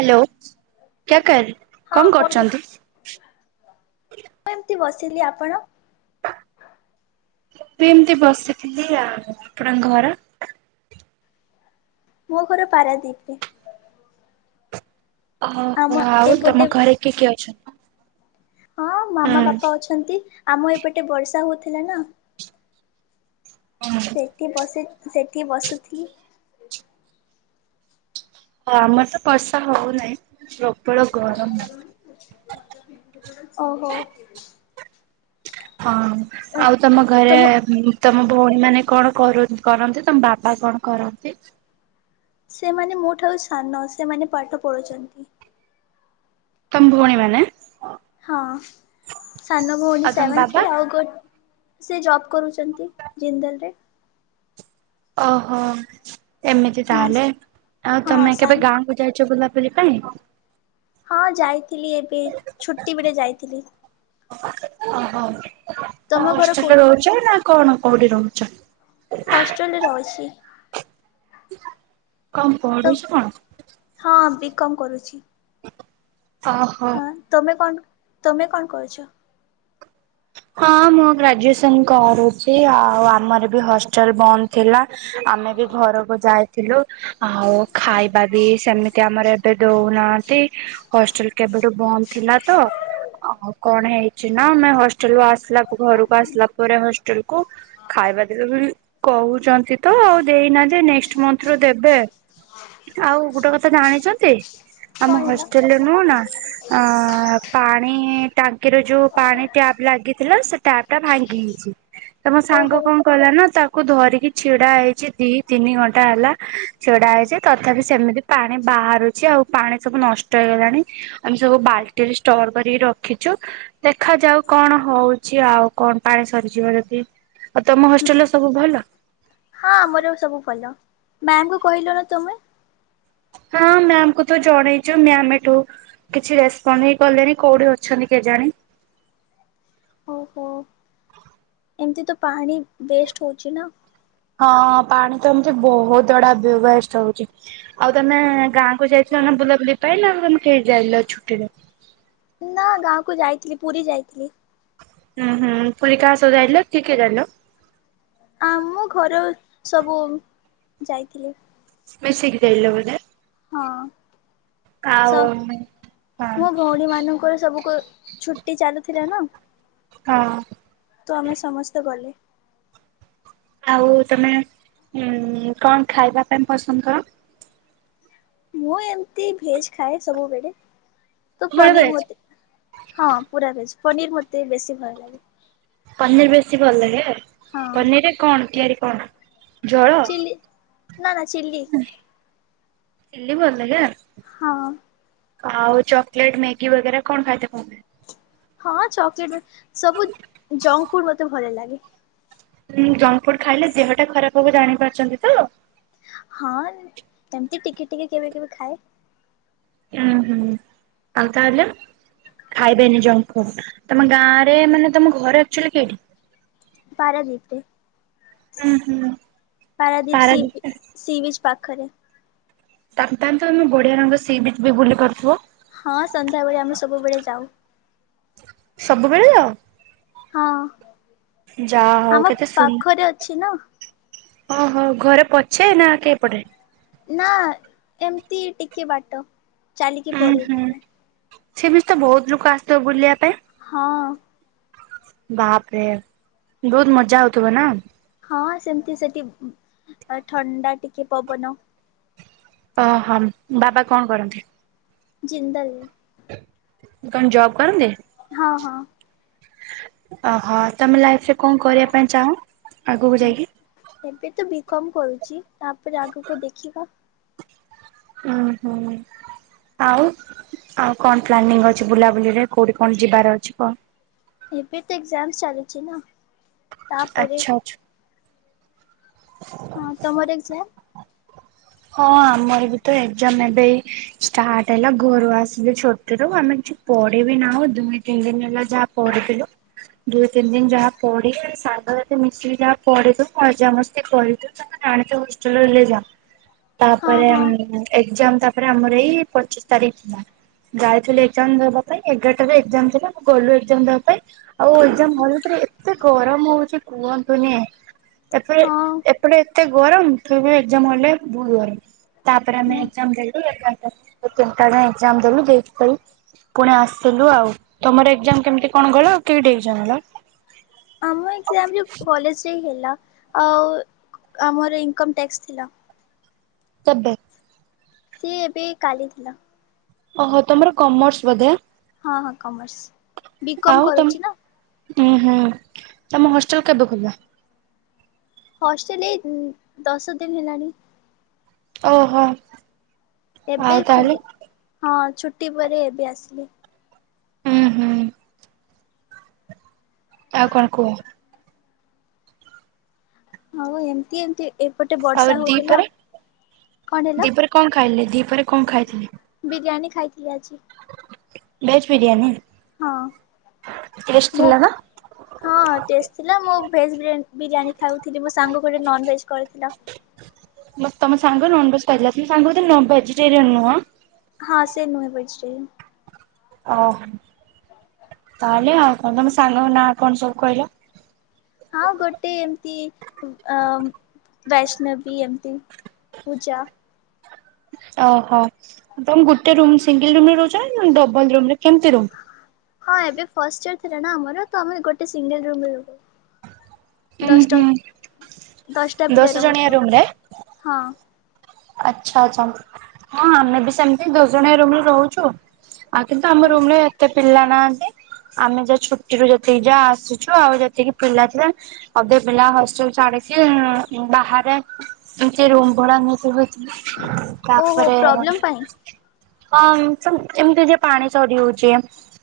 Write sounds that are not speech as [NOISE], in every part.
Hello କ୍ୟାକର କଣ କରୁଛନ୍ତି? ମୁଁ ଏମତି ବସିଲି, ଆପଣ? ମୁଁ ବି ଏମତି ବସିଥିଲି ଆଉ, ଆପଣଙ୍କ ଘର? ପୁଅ ଘର ପରା ଦୀପ। ଓହୋ ଆମ ଆଉ ଏପଟେ ତମ ଘରେ କିଏ କିଏ ଅଛନ୍ତି? ହଁ ହୁଁ ମାମା ବାପା ଅଛନ୍ତି, ଆମ ଏପଟେ ବର୍ଷା ହଉଥିଲା ନା। ଓ ହଁ। ସେଠି ବସି ସେଠି ବସୁଥିଲି। ହ ଆମର ତ ବର୍ଷା ହଉନାହିଁ, ପ୍ରବଳ ଗରମ ନାହିଁ। ଓହୋ ହଁ ଆଉ ତମ ଘରେ ତମ ଭଉଣୀ ମାନେ କଣ କର କରନ୍ତି ତମ ବାବା କଣ କରନ୍ତି? ସେମାନେ ମୋ ଠାରୁ ସାନ ସେମାନେ ପାଠ ପଢୁଛନ୍ତି। ତମ ଭଉଣୀ ମାନେ ହଁ ସାନ ଭଉଣୀ ଆଉ ତମ ସେଭେନ ବାବା ଥ୍ରୀ ଆଉ ଗୋ ସେ ଜବ୍ କରୁଛନ୍ତି ଜିନ୍ଦଲରେ। ଓହୋ ଏମିତି ହଁ ତାହେଲେ ଆଉ ହଁ ତମେ କେବେ ସାନ ଗାଁକୁୁ ଯାଇଛ ବୁଲାବୁଲି ପାଇଁ? ହଁ ଯାଇଥିଲି ଏବେ ଛୁଟି ବେଳେ ଯାଇଥିଲି। ତମ ଘର ହଷ୍ଟେଲ କୋଉଠି? ରହୁଛ ନା କଣ କୋଉଠି ରହୁଛ? ହଷ୍ଟ୍ରେଲରେ ରହୁଛି। କଣ ତ ପଢୁଛୁ କଣ? ହଁ ବି କମ୍ କରୁଛି। ଓହୋ। ତୁମେ କଣ ତୁମେ କଣ କରୁଚ? ହଁ ମୁଁ ଗ୍ରାଜୁଏସନ କରୁଛି ଆଉ ଆମର ହଷ୍ଟେଲ ବନ୍ଦ ଥିଲା ଆମେ ବି ଘରକୁ ଯାଇ ଥିଲୁ ଆଉ ଖାଇବା ବି ସେମିତି ଆମର କେବେ ଦଉନାହାନ୍ତି ହଷ୍ଟେଲ କେବେଠୁ ବନ୍ଦ ଥିଲା ତ ଆଉ କଣ ହେଇଛି ନା ଆମେ ହଷ୍ଟେଲ ଆସିଲା ଘରକୁ ଆସିଲା ପରେ ହଷ୍ଟେଲକୁ ଖାଇବା ପିଇବା କହୁଛନ୍ତି ତ ଆଉ ଦେଇନାହାନ୍ତି ନେଷ୍ଟ ମନ୍ଥରୁ ଦେବେ। ଆଉ ଗୋଟେ କଥା ଜାଣିଛନ୍ତି କଣ ଆମ ହେଲା ହଷ୍ଟେଲରେ ନୁହଁ ନା ଆ ପାଣି ଟାଙ୍କିର ଯୋଉ ପାଣି ଟ୍ୟାବ ଲାଗିଥିଲା ଟପ ଟା ଭାଙ୍ଗି ଯାଇଛି ତମ ଓହୋ ସାଙ୍ଗ ହଁ କଣ କଲା ନା ତାକୁ ଧରିକି ଚିଡ଼ା ହେଇଛି ଦି ତିନି ଘଣ୍ଟା ହେଲା ଛିଡା ହେଇଛି ତଥାପି ସେମିତି ପାଣି ବାହାରୁଛି ଆଉ ପାଣି ସବୁ ନଷ୍ଟ ହେଇଲାଣି ଆମେ ସବୁ ବାଲ୍ଟିରେ ଷ୍ଟୋର କରିକି ରଖିଛୁ ଦେଖାଯାଉ। କଣ ହଉଛି ଆଉ କଣ ପାଣି ସରିଯିବ ଯଦି ଆଉ ତମ ହୋଷ୍ଟେଲ ସବୁ ଭଲ ହଁ ଆମର ସବୁ ଭଲ ମ୍ୟାାମକୁ କହିଲ ନା ତମେ ହଁ ମ୍ୟାାମ କୁ ତ ଜଣେଇଛୁ ମ୍ୟାାମ ଏଠୁ କିଛି ରେସପଣ୍ଡ ହେଇ କଲେଣି କୋଉଠି ଅଛନ୍ତି କେଜାଣି? ଓହୋ ଏମିତି ତ ପାଣି ୱେଷ୍ଟ ହଉଛି ନା। ହଁ ପାଣି ତ ଏମିତି ବହୁତ ଗୁଡା ବ୍ୟବସ୍ଟ ହଉଛି। ଆଉ ତମେ ଗାଁ କୁ ଯାଇଥିଲ ନାେ ବୁଲାବୁଲି ପାଇଁ ଆଉ ତମେ କେହି ଯାଇନ ଛୁଟିରେ ନା ଗାଁକୁ ଯାଇଥିଲି ପୁରୀ ଯାଇଥିଲି। ହୁଁ ହୁଁ ପୁରୀ କା ସହ ଯାଇଥିଲ କିଏ କିଏ ଜାଇଥିଲ? ଆମ ଘର ସବୁ ଯାଇଥିଲି। ମିଶିକି ଯାଇଲ ବୋଧେ। ହଁ ଆଉ ସ ହଁ ମୋ ଭଉଣୀ ମାନଙ୍କର ସବୁ ଛୁଟି ଚାଲୁଥିଲା ନା ହଁ ତ ଆମେ ସମସ୍ତେ ଗଲେ। ଆଉ ତମେ କଣ ଖାଇବା ପାଇଁ ପସନ୍ଦ କର? ମୁଁ ଏମିତି ଭେଜ ଖାଏ ସବୁବେଳେ ତ ବେଳେ ପନିର ଭେଜ୍ ମତେ ହଁ ପୁରା ଭେଜ ପନିର ମତେ ବେଶୀ ଭଲ ଲାଗେ। ପନିର ବେଶୀ ଭଲ ଲାଗେ ହଁ ପନିରରେ କଣ ତିଆରି କଣ ଜଳ? ଚିଲି ନା ନା ଚିଲି। ଚିଲି ପନିର କା ହଁ ଆଉ ଚକଲେଟ୍, ମେଗି ବଗେରା କଣ ଖାଇଥ [UNINTELLIGIBLE] ହଁ ଚକୋଲେଟ, ସବୁ ଜଙ୍କ ଫୁଡ ମତେ ଭଲ ଲାଗେ। ଉଁ ଜଙ୍କ ଫୁଡ ଖାଇଲେ ଦେହଟା ଖରାପ ହବ ଜାଣି ପାରୁଚନ୍ତି ତ। ହଁ ଏମତି ଟିକେ ଟିକେ କେବେ କେବେ ଖାଏ। ହୁଁ ହୁଁ ଆଉ ତାହାଲେ। ଖାଇବେନି ଜଙ୍କ୍ ଫୁଡ୍। ତମ ଗାଁ ରେ ମାନେ ତମ ଘର ଆକ୍ଚୁଆଲି କେଇଠି। ପାରାଦ୍ଵୀପ ରେ ହୁଁ ହୁଁ ପାରାଦ୍ଵୀପ ପାରାଦ୍ୱୀପ ସି ବିିଚ୍ ପାଖରେ ତାକ୍ ତାହେଲେ ତ ଆମେ ବଢିଆ ରଙ୍ଗ ସି ବିଚ୍ ବି ବୁଲି ପାରୁଥିବ। ହଁ ସନ୍ଧ୍ୟାବେଳେ ଆମେ ସବୁବେଳେ ଯାଉ। ସବୁବେଳେ ଯାଅ? ହଁ ଯାହା ହଉ ଆମ କେତେ ସୁନ୍ ପାଖରେ ଅଛି ନା ଓହୋ ଘରେ ପଛେ ନା କେପଟେ? ନା ଏମିତି ଟିକେ ବାଟ। ଚାଲିକି ଉଁ ପଡିବୁ ହୁଁ ଆମେ ସେମିତ୍ ତ ବହୁତ୍ ଲୁକ ଆସଥିବେ ବୁଲିବା ପାଇଁ। ହଁ। ବାପରେ ବହୁତ୍ ମଜା ହଉଥିବ ନା? ହଁ ସେମତି ସେଠି ଥଣ୍ଡା ଟିକେ ପବନ। ଓହୋ ବାବା କଣ କରନ୍ତି? ଜିନ୍ଦଲ କଣ ଜବ୍ କରନ୍ତି? ହଁ ହଁ ଓହୋ ତମେ ଲାଇଫ ରେ କଣ କରିବା ପାଇଁ ଚାହଁ ଆଗକୁ ଯାଇକି? ଏବେ ତ ବି କମ୍ କରୁଚି ତାପରେ ଆଗକୁ ଦେଖିବା ଉଁ ହୁଁ। ଆଉ ଆଉ କଣ ପ୍ଲାନିଂ ଅଛି ବୁଲାବୁଲିରେ କୋଉଠି କଣ ଯିବାର ଅଛି କଣ? ଏବେ ତ ଏକ୍ଜାମସ୍ ଚାଲିଚି ନା ତାପରେ ଆଚ୍ଛା ଆଚ୍ଛା। [INAUDIBLE] ହଁ ତମର ଏକ୍ଜାମ୍? [INAUDIBLE] ହଁ ଆମର ବି ତ ଏକ୍ଜାମ୍ ଏବେ ଏଇ ଷ୍ଟାର୍ଟ୍ ହେଲା ଘରୁ ଆସିଲେ ଛୁଟିରୁ ଆମେ ପଢିବି ନାଁମ ଦୁଇ ତିନି ଦିନ ହେଲା ଯାହା ପଢିଥିଲୁ। ଦୁଇ ତିନି ଦିନ ଯାହା ପଢିଚୁ ସାଙ୍ଗ ସାଥି ମିଶିକି ଯାହା ପଢିଚୁ ମଜାମସ୍ [UNINTELLIGIBLE] ତାପରେ ଏକ୍ଜାମ୍ ତା ହଁ ତାପରେ ହଁ ଆମର ଏଇ ପଚିଶ ତାରିଖ ଖୋଲବା। ଯାଇଥିଲି ଏକ୍ଜାମ୍ ଦେବା ପାଇଁ ଏଗାରଟାରେ ଏକ୍ଜାମ୍ ଥିଲା ମୁଁ ଗଲୁ ଏକ୍ଜାମ ଦବା ପାଇଁ। ଆଉ ଏକ୍ଜାମ୍ ହଲରେ ପୂରି ଏତେ ଗରମ ହଉଚି କୁହନ୍ତୁନି। ଏରପରେ ହଁ ଏପଟେ ଏତେ ଗରମ କିଏ କୁହେ ଏକ୍ଜାମ୍ ହଲ୍ ରେ ବହୁତ୍ ଗରମ। ତାପରେ ଆମେ ହଁ ଏକ୍ଜାମ୍‌‌ ଦେଲୁ। ତାଙ୍କ ଆଜ୍ଞା ଏକ୍ଜାମ୍ ଦେଲୁ‌ ଦେଇକି [UNINTELLIGIBLE] ପୁଣି ଆସିଲୁ ଆଉ ତମର ଏକ୍ଜାମ୍ କେମିତି କଣ ଗଲା? କେଇଠି ଏକ୍ଜାମ ହେଲା? ଆମ ଏକ୍ଜାମ ଯୋଉ କଲେଊଜ ରେ ହିଁ ହେଲା ଆଉ ଆମର ଇନକମ୍ ଟ୍ୟାକ୍ସ ଥିଲା। କେବେ? ସିଏ ଏବେ କାଲି ଥିଲା। ଓହୋ ତମର କମର୍ସ ବଧେ? ହଁ ହଁ କମର୍ସ। ବି କମ୍ ଆଉ ତମ କରୁଛି ନା। ଉଁ ହୁଁ ତମ ହଷ୍ଟେଲ କେବେ ଖୋଲବା? ହଷ୍ଟେଲ ଏଇ ଦଶ ଦିନ ହେଲାଣି। ଓହୋ। ଏବେ ଆଉ ତାହେଲେ ଖୋଲି ହଁ ଛୁଟି ପରେ ଏବେ ଆସିଲି। ହୁଁ ହୁଁ। ଆଉ କଣ କୁହ। ହଉ ଏମତି ଏମତି ଆଉ ଦିପରେ କଣ ହେଲା? ଦିପରେ କଣ ଖାଇଲେ ଦିପରେ କଣ ଖାଇଥିଲେ। ବିରିୟାନୀ ଖାଇଥିଲି ଆଜି। ଭେଜ ବିରିୟାନୀ। ହଁ। ଟେଷ୍ଟ ମୁଁ ଥିଲା ନା। ହଁ ଟେଷ୍ଟ ଥିଲା ମୁଁ ଭେଜ୍ ବିରୀୟାନୀ ବିରିୟାନୀ ଖାଉଥିଲି ମୋ ସାଙ୍ଗ ଗୋଟେ ନନ୍ ଭେଜ୍ କରିଥିଲା। ତମ ସାଙ୍ଗ ନନଭେଜ ଖାଇଥିଲା ତମ ସାଙ୍ଗ ବୋଧେ ଭେଜିଟେରିଆନ ନୁହଁ। ହଁ ସେ ନୁହେଁ ଭେଜଟେରିଆନ ଓହୋ [UNINTELLIGIBLE] ତମ ସାଙ୍ଗଙ୍କ ନା କଣ ସବୁ କହିଲ। ହଁ ଗୋଟେ ଏମିତି ଅ ବୈଷ୍ଣବୀ ଏମିତି ପୂଜା। ଓହୋ ତମ ଗୋଟେ ରୁମ୍ ସିଙ୍ଗଲ ରୁମ ରେ ରହୁଚ ନା ଡବଲ ରୁମ ରେ କେମିତି ରୁମ୍। ହଁ ଏବେ ଫଷ୍ଟ ଇୟର ଥିଲା ନା ଆମର ତ ଆମେ ଗୋଟେ ସିଙ୍ଗଲ ରୁମ୍ ରେ ରହୁ। ଉଁ ଦଶଟା ହୁଁ ଦଶଟା ପିଲା ଦଶ ଜଣିଆ ରହୁଥାଉ ରୁମ ରେ? ହଁ। ଆଚ୍ଛା ଆଚ୍ଛା ହଁ ଆମେ ବି ସେମିତି ଦଶ ଜଣିଆ ରୁମରେ ରହୁଚୁ। ଆଉ କିନ୍ତୁ ଆମ ରୁମ ରେ ଏତେ ପିଲା ନାହାନ୍ତି। ଆମେ ଯାହା ଛୁଟିରୁୁ ଯେତିକି ଯାହା ଆସିୁଛୁ ଆଉ ଯେତିକି ପିଲା ଥିଲେ। ଅଧେ ପିଲା ହଷ୍ଟେଲ ଛାଡିକି ଉଁ ବାହାରେ ଏମତି ରୁମ ଭଡା ନେଇ ଓହୋ ତାପରେ ପ୍ରୋବ୍ଲେମ୍ ପାଇଁ ଅଁ ଏମିତି ଏମତି ପାଣି ସରିହଉଛି।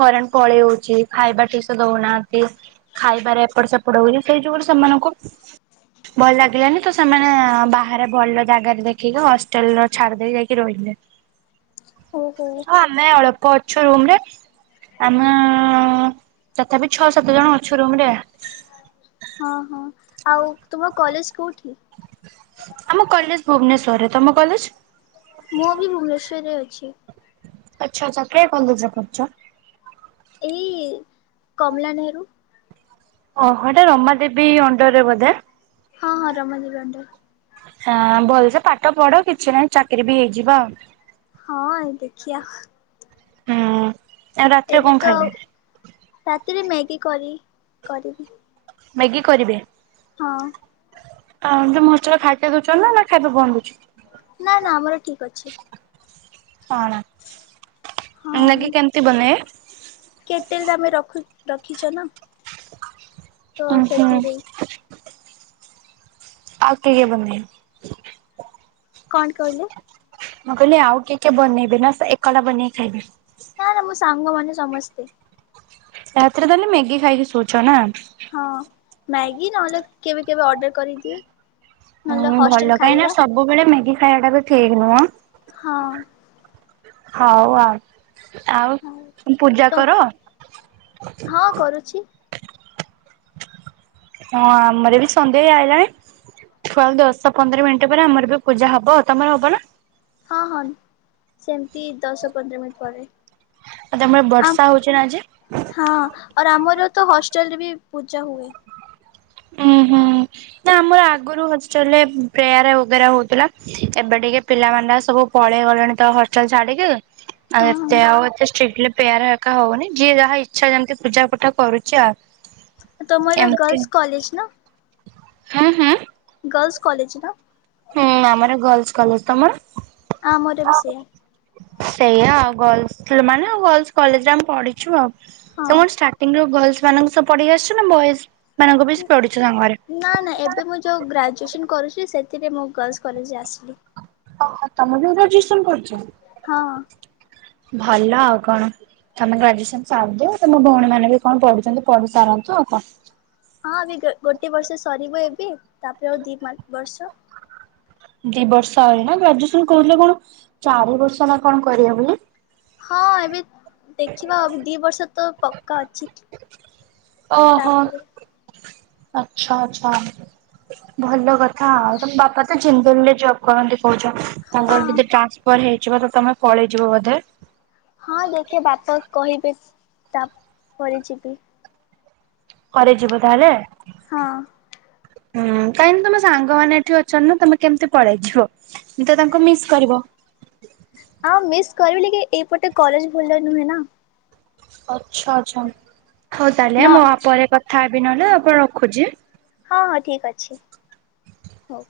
କରେଣ୍ଟ ପଳେଇ ହଉଛି ଖାଇବା ଠିକସେ ଦଉନାହାନ୍ତି। ଖାଇବାରେ ଏପଟ ସେପଟ ହଉଚି ସେଇ ଯୋଗୁରୁ ସେମାନଙ୍କୁ ଭଲ ଲାଗିଲାନି ତ ସେମାନେ ବାହାରେ ଭଲ ଜାଗାରେ ଦେଖିକି ହଷ୍ଟେଲର ଛାଡି ଦେଇକି ଯାଇକି ରହିଲେ। ଓ ହୋଉ। ହ ଆମେ ଅଳ୍ପ ଅଛୁ ରୁମରେ ଆମେ ତଥାପି ଛଅ ସାତ ଜଣ ଅଛୁ ରୁମ ରେ ହଁ ହଁ ଆଉ ତୁମ କଲେଜ କୋଉଠି? ଆମ କଲେଜ ଭୁବନେଶ୍ଵରରେ ତମ କଲେଜ? ମୁଁ ବି ଭୁବନେଶ୍ୱରରେ ଅଛି। ଆଚ୍ଛା ଆଚ୍ଛା କେ କଲେଜ୍ ରେ ପଢୁଚ? ଏଇ କମଲା ନେହେରୁ। ଓ ହୋ ହେଟା ରମାଦେବୀ ଅଣ୍ଡରରେ ବୋଧେ ହଁ ହଁ ରମାଦେବୀ ଅଣ୍ଡର ରେ ହଁ ଭଲସେ ପାଠ ପଢ କିଛି ନାହିଁ ଚାକିରୀ ବି ହେଇଯିବ ଆଉ ହଁ ଆଉ ଦେଖିିଆ। ହୁଁ। ଆଉ ରାତିରେ ଏବେ କଣ ତ ଖାଇବେ ରାତିରେ ମ୍ୟାଗି କରି କରିବି। ମ୍ୟାଗି କରିବେ? ହଁ। [UNINTELLIGIBLE] ଦଉଛନ୍ତି ନା ଖାଇବା ବନ୍ଦ ହଉଚି? ନା ନା ଆମର ଠିକ୍ ଅଛି। ହନା ହଁ ମାଗି କେମିତି ବନେଇବେ। କେଟେଲ ଆମେ ରଖୁ ରଖିଛ ନା ତ ଉଁ ହୁଁ ସେଥିରେ। ଆଉ କିଏ କିଏ ବନେଇମି। କଣ କହିଲେ? ମୁଁ କହିଲି ଆଉ କିଏ କିଏ ବନେଇବେ ନା ସେ ଏକଲା ବନେଇକି ଖାଇବେ। ନା ନା ମୋ ସାଙ୍ଗମାନେ ସମସ୍ତେ। ରାତିରେ ତାହେଲେ ମ୍ୟାଗି ଖାଇକି ଶୋଉଛ ନା? ହଁ ମ୍ୟାଗି ନହେଲେ କେବେ କେବେ ଅର୍ଡର କରିଦିଏ। ନହେଲେ ହୁଁ ହଷ୍ଟେଲ ଭଲ କାହିଁକି ନା ଖାଇବା ସବୁବେଳେ ମ୍ୟାଗି ଖାଇବା ଟା ବି ଠିକ୍ ନୁହଁ। ହଁ। ହଉ ଆଉ ଆଉ ହଉ [UNINTELLIGIBLE] ପୂଜା ତ କର? ହଁ କରୁଛି। ହଁ ଆମର ବି ସନ୍ଧେ ଆଇଲାଣି [UNINTELLIGIBLE] ଦଶ ପନ୍ଦର ମିନିଟ୍ ପରେ ଆମର ବି ପୂଜା ହବ ତମର ହବ ନା? ହଁ ହଁ ସେମ୍ତି ଦଶ ପନ୍ଦର ମିନିଟ୍ ପରେ। ଆଉ ତମଳେ ବର୍ଷା ହଉଚି ନା ଆଜି? ହଁ ଅର୍ ଆମର ତ ହଷ୍ଟେଲରେ ବି ପୂଜା ହୁଏ। ଉୁଁ ହୁଁ ନା ଆମର ଆଗରୁ ହଷ୍ଟେଲରେ ପ୍ରେୟାର ଉଗେରା ହଉଥିଲା। ଏବେ ଟିକେ ପିଲାମାନେ ସବୁ ପଳେଇ ଗଲେଣି ତ ହୋଷ୍ଟେଲ୍ ଛାଡିକି। ଆଉ ହଁ ଏତେ ହଁ। ଆଉ ଏତେ ଷ୍ଟ୍ରିକ୍ଟଲି ପ୍ରେୟାର କା ହଉନି ଯିଏ ଯାହା ଇଚ୍ଛା ଯେମ୍ତି ପୂଜା ପଠା କରୁଛି ଆଉ। ତମର ଗର୍ଲସ୍ ଏମିତି କଲେଜ୍ ନା? ହୁଁ ହୁଁ? ଗର୍ଲସ୍ କଲେଜ୍ ନା? ହୁଁ ଆମର ଗର୍ଲସ୍ କଲେଜ୍ ତମର? ଆମର ବି ସେୟା। ସେୟା ଆଉ ଗର୍ଲସ୍ ଲ ମାନେ ଗର୍ଲସ୍ କଲେଜରେ ଆମେ ପଢିଛୁ ଆଉ ତମ ହଁ। ଷ୍ଟା ଟିଂରୁ ଗର୍ଲସ୍ ମାନଙ୍କ ସହ ପଢିକି ଆସିଛ ନା ବଏସ୍ ମାନଙ୍କୁ ବି ପଢିଛ ସାଙ୍ଗରେ? ନା ନା ଏବେ ମୁଁ ଯଉ ଗ୍ରାଜୁଏସନ୍ କରୁଛି ସେଥିରେ ମୁଁ ଗର୍ଲସ୍ କଲେଜରେ ଆସିଲି। ଓ ତମେ ବି ଗ୍ରାଜୁଏସନ୍ କରୁଚ? ହଁ। ଭଲ ଆଉ କଣ। ତମ ଗ୍ରାଜୁଏସନ୍ ସାର୍ ଦିଅ ତମ ଭଉଣୀ ମାନେ ବି କଣ ପଢୁଛନ୍ତି ପଢି ସାରନ୍ତୁ ଆଉ କଣ। ହଁ ଏବେ ଗୋ ଗୋଟେ ବର୍ଷ ସରିବ ଏବେ ତାପରେ ଆଉ ଦି ମା ବର୍ଷ। ଦି ବର୍ଷ ଆହୁରି ନା ଗ୍ରାଜୁଏସନ୍ କହୁଥିଲେ କଣ ଚାରି ବର୍ଷ ନା କଣ କରିବେ ବୋଲି। ହଁ ଏବେ ଦେଖିବା ଦି ବର୍ଷ ତ ପକ୍କା ଅଛି। ଓ ହୋ ତାପରେ ଆଚ୍ଛା ଆଚ୍ଛା। ଭଲ କଥା ଆଉ ତମ ବାପା ତ ଜିନ୍ଦଲ୍ ରେ ଜବ୍ କରନ୍ତି କହୁଛ। ତାଙ୍କର ହଁ। ଯଦି ଟ୍ରାନ୍ସଫର୍ ହେଇଯିବ ତ ତମେ ପଳେଇଯିବ ବୋଧେ? ହଁ ଦେଖିଆ ବାପାଉ କହିବେ ତା ପରେ ଯିବି। ପରେ ଯିବ ତାହେଲେ? ହଁ। [UNINTELLIGIBLE] ହୁଁ କାହିଁକି ନା ତମ ସାଙ୍ଗମାନେ ଏଠି ଅଛନା ତମେ କେମ୍ତି ପଳେଇଯିବ ମେ ତ ତାଙ୍କୁ ମିସ୍ କରିବ। ହଁ ମିସ୍ କରିବି ଲେକି ଏଇପଟେ କଲେଜ ଭଲ ନୁହେଁ ନା। ଆଚ୍ଛା ଆଚ୍ଛା ହଉ ତାହେଲେ ନ ମୁଁ ଆ ପରେ କଥା ହେବି ନହେଲେ ଆପଣ ରଖୁଛି। ହଁ ହଁ ଠିକ୍ ଅଛି। ହଉ।